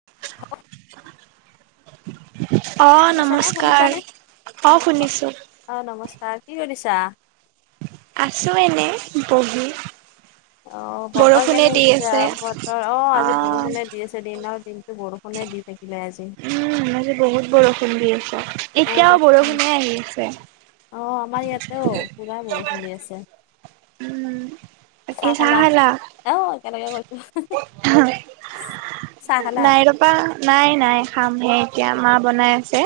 [inaudible] অ, শুনিছানে নমস্কাৰ শুনিছানে অ, অ শুনিছো। অ, নমস্কাৰ কি কৰিছা? আছো এনে বহি। অ, বতৰ বৰষুণে কেনে দি ইচ্ছা আছে। বতৰ অ, আজি অ', বৰষুণে দি আছে দিনৰ দিনটো বৰষুণ। ষূনে দি থাকিলে আজি। উম, আজি বহুত বৰষুণ দি আছে বহুত এতিয়াও অশান বৰষুণে আহি আছে। অ, আমাৰ ইয়াতেও পুৰা বৰষুণ দি আছে। উম, চাহ খালা? অ, একেলগে কৈছো। চাহ খালা? পাপা নাই - নাই খামহে এতিয়া মা বনাই আছে।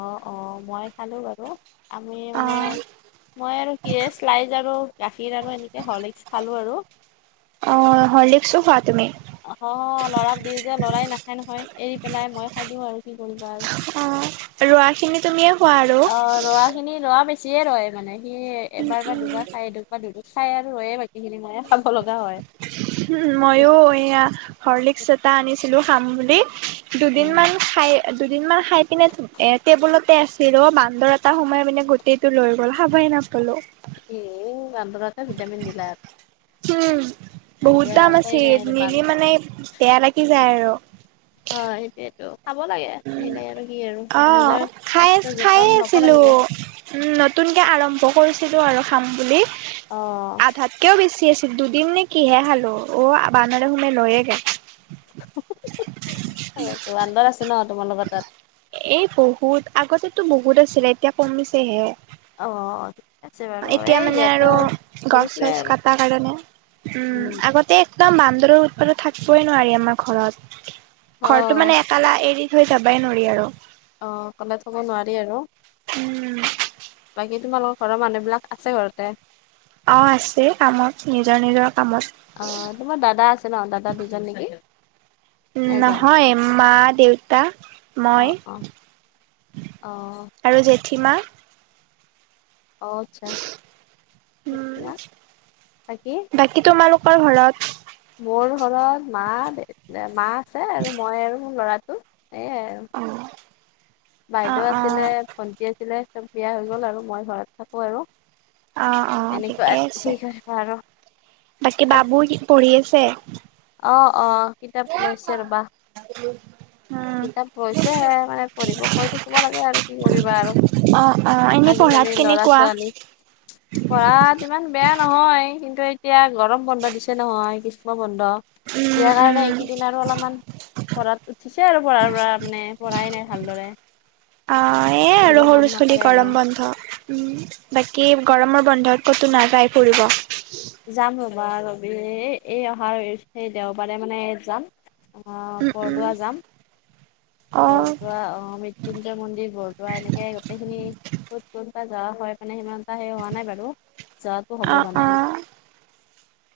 অ', অ', মই খালো বাৰু আমি মানে অ', মই আৰু কি শ্লাইজ আৰু গাখীৰ আৰু এনেকে হৰলিচ খালো আৰু। অ, হৰলিক্স খাৱা তুমি? অ, লৰাক দিও যে লৰাই নাখায় নহয় এৰি পেলাই মই খাই দিও আৰু কি কৰিম। ৰোৱা খিনি তুমিয়ে খোৱা আৰু। ৰৱা খিনি ৰৱা বেছিয়ে ৰয় মানে সি উম, এবাৰ বা উম। দুবাৰ খায়। বা ধুতো খাই আৰু হয়য়ে বাকিখিনি ময়ে খাব লগা হয়। উম, মইয়ো এয়া হৰ্লিক্স এটা আনিছিলো খাম বুলি দুদিন মান খাই দুদিন মান খাই পিনে এ টেবুলতে আছিল অ বান্দৰ এটা সময় মানে গো গোটেই টো লৈ গ'ল খাবয়ে নাপালো। এ বান্দৰাতে ভিটামিন দিলা। উম আৰু বহুত এতিয়া দাম উপায় নাই আছিল, আৰু বান নিলি মানে বেয়া লাগি যায় আৰু। হয় সেইটোৱেতো। খাব লাগে অনিলে আৰু কি আৰু অ নিজৰ স্বাস্থ্যৰ যতন ল'ব লাগিব। নতুনকৈ আৰম্ভ কৰিছিলো আৰু খাম বুলি। অ', কিয় বেছি আছিল দুদিন নে কিহে খালো অ', বানৰে সোমে লৈয়েগল। সে বান্দৰ আছে ন তোমালোকৰ তাত। এই বহুত আগতেতো বহুত আছিলে এতিয়া কমিছেহে। অ আছে বাৰু এতিয়া এই মানে ইয়াতে আৰু ঘূৰি গছ ফুৰে চছ আৰু কটাৰ কাৰণে উম আগতে। একদম বান্দৰৰ উৎপাদন থাকিবই নোৱাৰি আমাৰ ঘৰত অ ঘৰটো মানেষ- কালা এৰি থৈ যাবাই নোৱাৰি আৰু। অ খোলি থ'ব নোৱাৰি আৰু। উম বাকী তোমালোকৰ ঘৰৰ মানুহবিলাক আছে ঘৰতে। অ আছে কামত নিজৰ নিজৰ কামত। অ তোমাৰ দাদা আছে ন দাদা দুজন নেকি। উম এজন নহয় মা দেউতা অ মই। অ অ আৰু জেঠীমা। অ আচ্ছা বাকি। কি তোমালোকৰ ঘৰত। মোৰ ঘৰত মা দে মা আছে আৰু মই আৰু মোৰ ল'ৰাটো সেয়াই আৰু। অ অ বাইদেউ আছিলে। ভণ্টি আছিলে চব বিয়া হৈ গ'ল আৰু মই ঘৰত থাকোঁ আৰু। অ অ এনেকুৱা ঠিকেই কি আছে, কৰিবা আৰু বাকী বাবু কি পঢ়ি আছে? অ অ কিতাপ লৈছে ৰ'বা উম কিতাপ। হৈছেহে মানে পঢ়িব কৈ থাকিব লাগে আৰু কি কৰিবা আৰু। অ আহ এনে আজিকালি পঢ়াত ল'ৰা কেনেকুৱা? ছোৱালী পঢ়াত ইমান বেয়া নহয়, কিন্তু এতিয়া গৰম বন্ধ দিছে নহয় গ্ৰীষ্ম বন্ধ। উম বিয়াৰ কাৰণে উম এইকেইদিন আৰু অলপমান পঢ়াত উঠিছে আৰু পঢ়াৰ পৰা মানে পঢ়াই নাই ভালদৰে। অঁ এ পঢ়িব আৰু মন সৰু ছুলি নকৰে আৰু গৰমত। ন্ধ উম বাকী গৰমৰ বন্ধত ক'তো নাযাই ফুৰিব। যাম ৰবা ৰবি এই অহাৰ স দেওবাৰে মানে যাম। অ উম, উম, বৰদোৱাৰ যাম। অ', বৰদোৱাৰ আহ মৃত্যুঞ্জয় মন্দিৰ বৰদোৱাৰ এনেকে গোটেইখিনি। ক'ত কোনোবা যোৱা হয় মানে সিমান এটা সেই হোৱা নাই বাৰু যত। অঁ অঁ,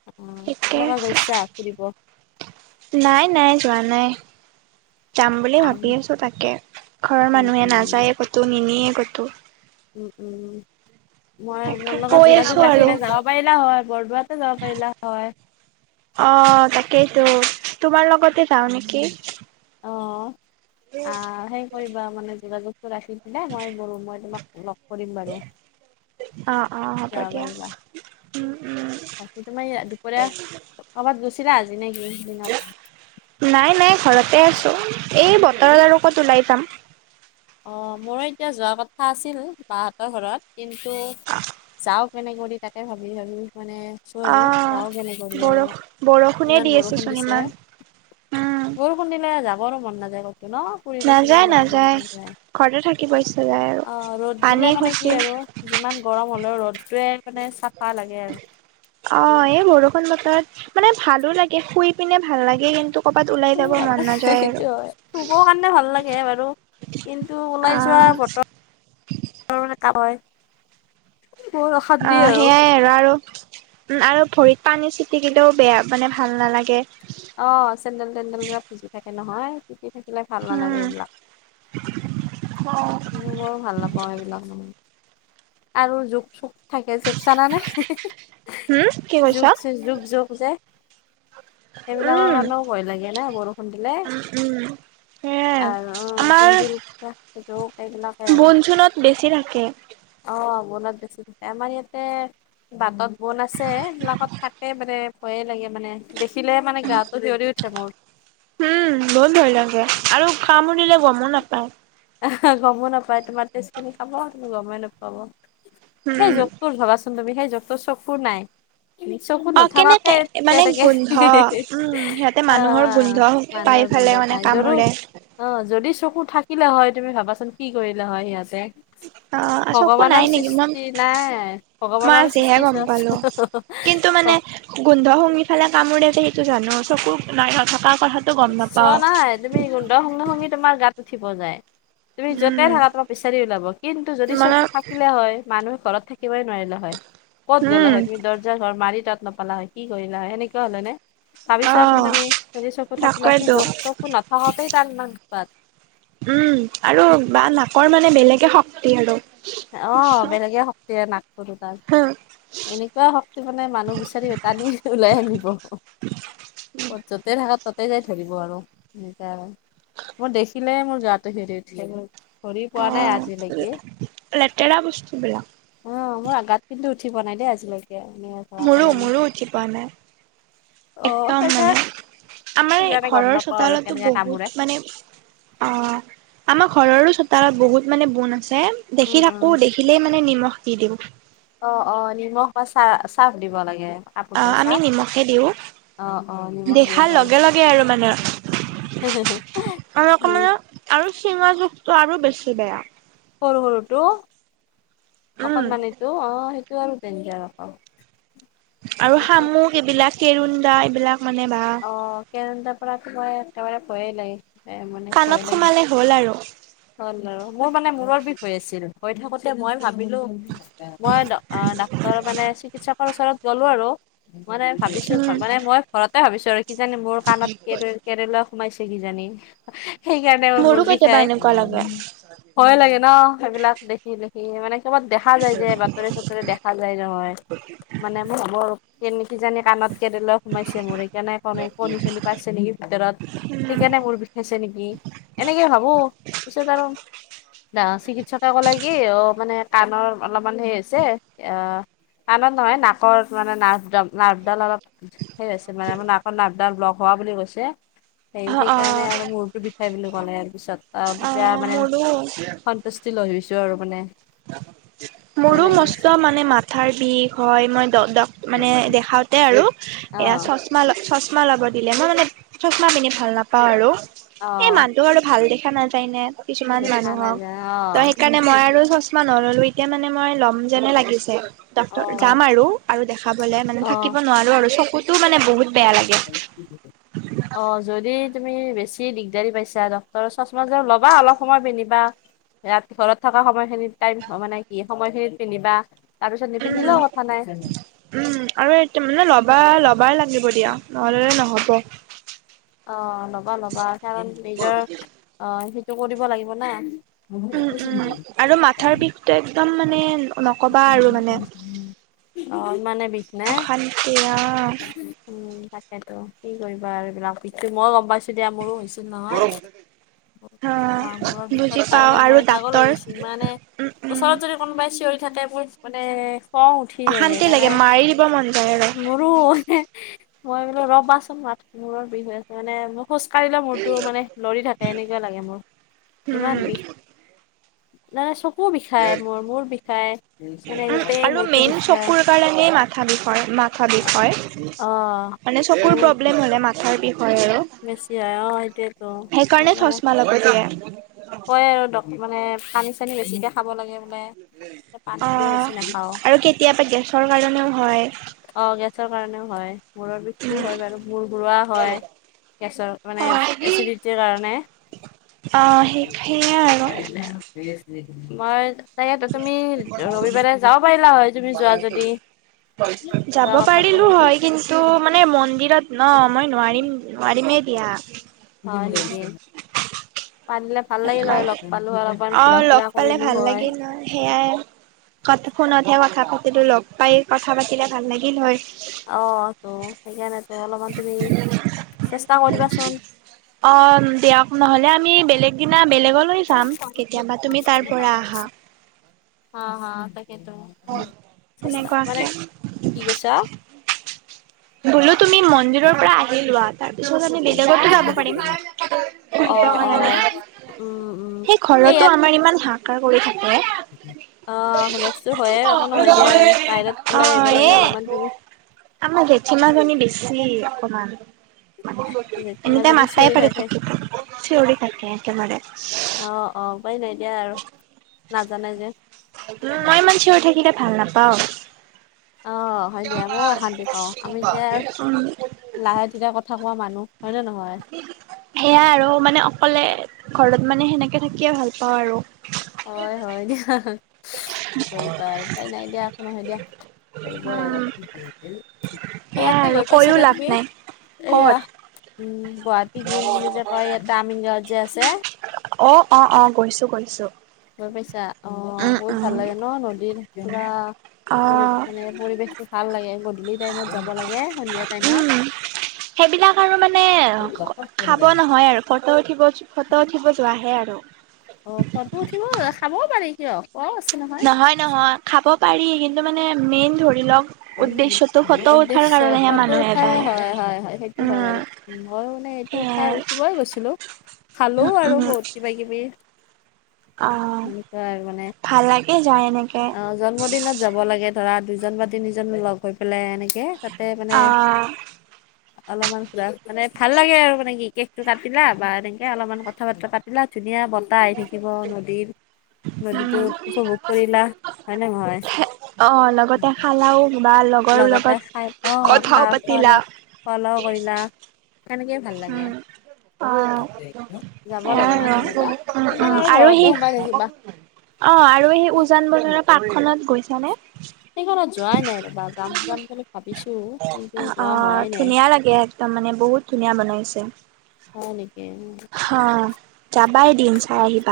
অ তাকে, তোমালোকে গৈছা ফুৰিব নাই নাই যোৱা নাই। যাম বুলি আম ভাবি আছোঁ তাকে ঘৰৰ উম মানুহে উম নাযায়ে ক'তো নিনিয়ে ক'তো। ওম ওমও। মই তাকে মোৰ লগত কৈ আছোঁ যোগাযোগ আৰু। ৰাখিলে যাব পাৰিলা হয় বৰদোৱাতে যাব পাৰিলা হয়। অ তাকেইতো তোমাৰ লগতে যাওঁ নেকি? অ আহ সেই কৰিবা মানে যোগাযোগ। ৰাখি পেলাই মই বো মই তোমাক লগ কৰিম বাৰু। অ অ হ'ব যাব দিয়া পাৰিবা উম উম। বাকী তোমাৰ এইয়া দুপৰীয়া ক'বাত গৈছিলা আজি নেকি দিনত? নাই নাই ঘৰতে আছোঁ, এই বতৰত আৰু কত ওলাই যাম। অ' মোৰো এতিয়া যোৱা কথা আছিল বাহতৰ ঘৰত কিন্তু যাওক মানে কৰি তাকে ভাবি-ভাবি মানে আছো আৰু যাওঁ কেনে অ' কৰি আৰু বৰষু বৰষুণে ইমান দি আছে বৰষুণ চোন দিছে ইমান। উম। বৰষুণ দিলে যাবৰো মন নাযায় কতো ন। ফুৰিব চুৰিব যাব মন নাযায়-নাযায় নাযায় ঘৰতে থাকিব ইচছা যায় আৰু অ ৰ'দ দিলে পানী মানে কি খচি আৰু যিমান গৰম হ'লেও ৰ'দতোৱে মানে চাফা লাগে আৰু। অ এই বৰষুণ বতৰত মানে ভালো লাগে শুই পিনে ভাল লাগে কিন্তু। ক'ৰবাত ওলাই শুই যাব ভাল মন নাযায় আৰু। সেইটো হয় শুব কাৰণে ভাল লাগে বাৰু, কিন্তু ওলাই যোৱা অ' বতৰ [unintelligible] বহুত অ অশান্তি সেইয়াই আৰু আৰু আৰু ভৰিত পানী ছিটিকিলেও বেয়া মানে ভাল নালাগে। অ' চেণ্ডেল তেন্দেল ঘিলা ভিজি থাকে নহয় [unintelligible] থাকিলে ভাল নালাগে উম। এইবিলাক, মোৰ ভাল নাপাও এইবিলাক মানে। আৰু জোক চোক থাকে [unintelligible] চালানে হুম কি কৈছা? যুগ জু যুগ যগ যে সেইবিলাকৰ কাৰণেও ভয় লাগে ন বৰষু উম-উম। আৰু অ' [unintelligible] জোক এইবিলাকে বন আৰু। চোনত বেছি থাকে। অ' [unintelligible] বেছি থাকে আমাৰ ইয়াতে বাটত বুন আছে এইবিলাকত থাকে মানে ভয়ে লাগে মানে দেখিলে মানে গাটো সিঞৰি উঠে মোৰ। উম, বহুত ভয় লগে আৰু কামুৰিলে গমো নাপায়। গমো নাপায় তোমাৰ তেজ খিনি খাব তুমি গমেই নাপাব উম। সেই জোক তোৰ ভবাচোন তুমি সেই জকটোৰ চকু নাই। চকু অ নথাকাকে কেনেকে মানে তেনেকে গোন্ধ [unintelligible] উম সিহঁতে অ'। মানুহৰ গোন্ধ পাই মানুহৰ গুন্ধ পেলাই মানে পাই জৰো কামোৰে অ' যদি চকু থাকিলে হয় তুমি ভাবাচোন কি কৰিলে হয়, সিহঁতে। অ চকু ভগৱানৰ নাই নেকি মই সৃষ্টি নাই, মই ভগৱানৰ আজিহে সৃষ্টি চ গম পালো কিন্তু মানে গোন্ধ শুঙি ফালে কামোৰেযে সেইটো জানো চকু নাই নথকা কথাতো চোৱা নাই তুমি গোন্ধ শুঙি-শুঙি তোমাৰ গাত উঠিব যায়। তুমি য'তে উম থাকা তোমাক বিচাৰি উলাব কিন্তু যদি মানে চকু থাকিলে হয় মানুহে ঘৰত থাকিবই নোৱাৰিলে হয়, ক'ত গ'লা উম হয় তোমাৰ দৰ নিজৰ [unintelligible] তত নাপালা হয় কি কৰিলা হয়, সেনেকুৱা হ'ল হয় নে ভাবি অ ছোৱা চোন তুমি যদি চকু থাকি বাকি [unintelligible] তাকেইতো চকু নাথাকাতেই তাৰ ইমান উৎপাত। উম আৰু বা নাকৰ মানে বেলেগে শক্তি আৰু। অ' বেলেগে শক্তি নাকতো। [unintelligible] এনেকুৱা শক্তি মানে মানুহ বিচাৰিটানি ওলাই আনিব। [unintelligible] য'তেই থাকক ততেই যাই ধৰিব আৰু এনেকা। মোৰ দেখিলৈ মোৰ গাটো শিয়ৰি উঠে ধৰি অ পোৱা নাই আজিলৈকে। লেতেৰা বস্তু বিলাক। অ, মোৰ আগাত কিন্তু উঠি পোৱানাই দেই আজিলৈকে ধৰা পেলাই মোৰো-মোৰো উঠি পোৱা নাই। অ একদম মানে সেইকাৰ আমাৰ সেইকাৰণে গম ঘৰৰ নাপাওঁ আৰু চোতালতো কেনেকে কামোৰে বহুত মানে অ' আমাৰ ঘৰৰো চোতালত বহুত মানে বুন আছে উম দেখি উম থাকো, দেখি দেখিলৈ মানে নিমখ দি দিওঁ। অ', অ' নিমখ বা চাৰ্ফ দিব লাগে। কাপোৰ বা অ' আমি চাৰ্ফ নিমখে দিওঁ, অ অ নিমখ দিব দেখাৰ লগে লগে আৰু মানে। পাৰি আৰু [unintelligible] দি মানে আৰু চিনা জোঁখটো আৰু বেছি বেয়া। সৰু-সৰু টো উম অকনমানিটো অ' সেই সেইটো আৰু ডেঞ্জাৰ আক। আৰু শামুক এইবিলাক কেৰুন্ডা এইবিলাক মানে বা অ' কেৰুন্ডাৰ পৰা তো মই একেবাৰে ভয়ে লাগে। এ মানে ভয় কাণত লাগি সোমালে হ'ল আৰু। হল আৰু মোৰ মানে মূৰৰ বিষ হৈ আছিল হৈ থাকোতে মই ভাবিলো মই অ, ডাক্তৰ মানে চিকিৎসকৰ ওচৰত গ'লো, আৰু মানে ভাবিছো উম মানে মই ঘৰতে ভাবিছো আৰু কিজানি মোৰ কাণত কেৰে কেৰেলা সোমাইছে কিজানি। সেইকাৰণে মোৰ মূৰ মোৰো কেতিয়াবা বিখাই। এনেকুৱা লাগে ভয় লাগে ন সেইবিলাক দেখি-দেখি মানে কবাত দেখা যায় যে বাতৰি চাতৰি দেখা খা যায় নহয়, মানে মৰ কেনেক কি জানি কাণত কেৰেলা সোমাইছে মোৰ। কে নাই ক কণী চণী পাইছে নেকি ভিতৰত? উম সেইকাৰণে মোৰ বিষাইছে নেকি এনেকে ভাবো ত পিছত আৰু জা চিকিৎসকে ক'লে কি অ, মানে কাণৰ অলপমান হেই হৈছে আনত নহয় নাকৰ মানে নাৰভডাল - নাৰভডাল অলপ সেই আছে মানে, আৰ নাকৰ নাৰভ ডাল লগ হোৱা বুলি কৈছে সেই অ সেইকাৰণে অ আৰু মূৰো সেই বুলি ক'লে ইয়াৰ পিছত আৰু অ তেতিয়া মানে মোৰো সন্তুষ্টি লৈছো আৰু মানে। আহ [unintelligible] ভয় মোৰো লাগি মস্ত আছিল মানে মাথাৰ বিষ হয়, মই দ - দ মানে দেখা এ আৰু অ এয়া চচমা - চচমা লব দিলে মই মানে চচমা পিন্ধি ভাল নাপাও আৰু। অ এ মানুহ আৰু ভাল দেখা নাযায় নে? কিছুমান দেখা মানুহক নাযায় ত সেইকাৰণে মানে মই আৰু চচমা নললো এতিয়া মানে মই ল'ম যেনে লাগিছে। অ ডাকটৰ যাম আৰু দেখাবলে, মানে অ থাকিব নোৱাৰো আৰু চকুতো মানে বহুত বেয়া লাগে [unintelligible] অ, যদি তুমি বেছি দিগদাৰী পাইছা, ডকটৰৰ চচমা ল'বা অলপ সময় পিন্ধিবা। ৰাতি ঘৰত থকা সময়খিনিত টাইম অ, মানে কি সময়খিনিত পিন্ধিবা। তাৰ পিছত উম নিপিন্ধিলেও কথা নাই। উম, আৰু মানে ল'বা লবাই লাগিব দিয়া নহলে নে নহ'ব। অ, ল'বা - ল'বা কাৰণ নিজৰ অ, সেইটো কৰিব লাগিব না। উম - উম আৰু মাথাৰ বিষটো একদম মানে নকবা আৰু মানে অ, ইমানে বিষ নে? অশান্তি অ', উম, তাকেতো কি কৰিবা আৰু এইবিলাকু মই গম পাইছো দিয়া মোৰো হৈছিল নহয়। ম অ', মুৰৰ বিষত বুজি পাওঁ কাৰণে আৰু মই পাগল হৈ দাঁতৰ গৈছো ইমানে উম, উম, ওচৰত যদি কোনোবাই চিঞৰি থাকে মোৰ মানে, খঙ উঠে অশান্তি লাগে মাৰি দিব মন যায় আৰু। ৰৰু মই বোলো ৰবাচোন মাত মূৰৰ বিষ হৈ আছে মানে ম খোজ কাঢ়িলে মোৰতো মানে লৰি থাকে, এনেকুৱা লাগে মোৰ উম, ইমান বিষ। নাই চকু বিষাই মোৰ মোৰ বিষ আৰু মেইন বিষাই চকুৰ কাৰণেই মাথা বিষ - মাথা বিষ হয়। অ মানে চকুৰ বহুত প্ৰব্লেম হলে মাথাৰ বিষ হয় আৰু। বেছি হয় অ সেইটোয়েতো সেইকাৰণে চচমা লব দিয়ে। ক আৰু মানে সানি চানি বেছিকৈ খাব লাগে, বোলে পানীটোৱে অ', বেছি নাখাও। আৰু কেতিয়াবা গেছৰ কাৰণেও হয়। অ, গেছৰ কাৰণেও হয় মূৰৰ বিষটোও হয় বাৰু মূৰ ঘৰুৱা হয়। গেছৰ মানে অ', এচিডিটিৰ কাৰণে। অ, সেই সেয়া আৰু। সেইকাৰণে [unintelligible] মই তকেটো তুমি ৰবিবাৰে যাব পাৰিলা হয় তুমি যোৱা যদি। যাব যোৱা কথাটো পাৰিলো হয় কিন্ত তটো মানে মন্দিৰত ন মই নোৱাৰিম - নোৱাৰিমেই দিয়া। হয় নেকি পাৰিলে ভাল লাগিল হয় লগ পালো আৰু। অ, লগ পালে ভাল লাগে ন সেইয়াই। ক ফোনতহে কথা পাতিলো লগ পাই কথা পাতিলে ভাল লাগিল হয়। অ, তো সেইকাৰণে অলপমান তুমি চেষ্টা কৰিবাচোন। অ, দিয়ক নহ'লে আমি বেলেগ দিনা বেলেগত য কেতিয়াবা তুমি তাৰ পৰা আহা। হা - হা তাকেইতো চেষ্টা কৰে সেনেকুৱাকে কি কৈছা? বোলো তুমি মন্দিৰৰ পৰা আহি লোৱা। তাৰপিছত আমি বেলেগতো যাব পাৰিম অ ফুৰিব অ উম, উম, কাৰণে। এই ঘৰতো ইয়াত আমাৰ ইমান হাহাকাৰ কৰি থাকে। অ, হুলস্থটো হয়য়ে এককো নহয় দিয়া আৰু বাহিৰত ওলাই আহিব অ', লাগে এ অলপমান তুমি। আমাৰ জেঠীমাজানী বেছি অকমান। এনিতাইম জেঠীমাজনী মাতাই চিঞৰি পাৰি থাকে থাকি চিঞৰি থাকে একেবাৰে। অ', অ', ওপায় নাইতিয়া আৰু নাজানে যে। উম, মই ইমান চিঞৰি থাকিলে ভাল নাপাওঁ। অ', হয় দিয়া ময়ো অশান্তি পাওঁ আমি এতিয়া উম, লাহে ধীৰে কথা কোৱা মানুহ হয়নে নহয়। সেয়াই আৰু মানে অকলে ঘৰত মানে সেনেকে থাকিয়ে ভাল পাওঁ আৰু। হয় - হয় দিয়া কি কৰিবা আৰু ওপায় নাই দিয়া নহয় দিয়া। কৰিব উম, সেয়াই ইয়াতে আৰু গৈ কৈও পাইছানে লাভ তুমি নাই। এয়া। ক'ত? উম, গুৱাহাটী গ্ৰীণ বুলি যে কয় ইয়াত দামিন গাঁৱত যে আছে। অঁ, অঁ, অঁ ', গৈছো - গৈছো। গৈ পাইছা অ, বহুত ভাল লাগে ন নদীৰত পোৰা পৰি অ', মানে পৰিৱেশটো ভাল লাগে গধূলি টাইমত যাব লাগে সন্ধিয়া টাইমত। উম। সেইবিলাক আৰু মানে খাব নহয় আৰু ফটো উঠিব - ফটো উঠিব যোৱাহে আৰু। অ, ফটো উঠিব চাবও পাৰি কিয় কচ নহয় - নহয় খাব পাৰি কিন্তু মানে মেইন ধৰি লওক উদ্দেশ্য পৰ্ব মানুহে উঠাৰে যায়। হয় হয় হয় সেইটো হয় উম, বাৰু। ম‌ই মানে এইটো চাই সেয়াই উঠিবই গৈছিলো খালো উম, উম, আৰু বহুত কিবা কিবি অ এনেকুৱা আৰু মানে ভাল লাগে যায় এনেকে- অ জন্মদিনত যাব লাগে ধৰা দুইজন বা তিনিজন লগ হৈ পেলাই এনেকে- তে মানে আহ অলপমান মানে ভাল লাগে আৰু মানে কি কেক টো কাটিলা বা এনেকে অলপমান কথা বতৰা পাতিলা ধুনীয়া বন। আটা আহি থাকিব নদীৰ নদীটোত উপভোগ কৰিলা। হয় নে নহয়? অঁ, লগতে খালাওঁ বা লগ লগতে খাই অঁ, খা খ খালা কৰিলা। সেনেকেই ভাল লাগে। উম অ যাব লাগে এয়াই মাজে - আৰু মাজে উম কিমান আৰু ঘৰতে সোমাই থাকিবা। অঁ, আৰু সেই উজান বজাৰৰ পাৰ্কখনত গৈছানে? সেইখনত যোৱাই নাই ৰবা যাম-যাম বুলি ভাবিছো। কিন্তু যোৱা অঁ, হোৱাই নাই ধুনীয়া লাগে একদম মানে বহুত ধুনীয়া বনাইছে। হয় নেকি। হ যাবাই দিন চাই আহিবা।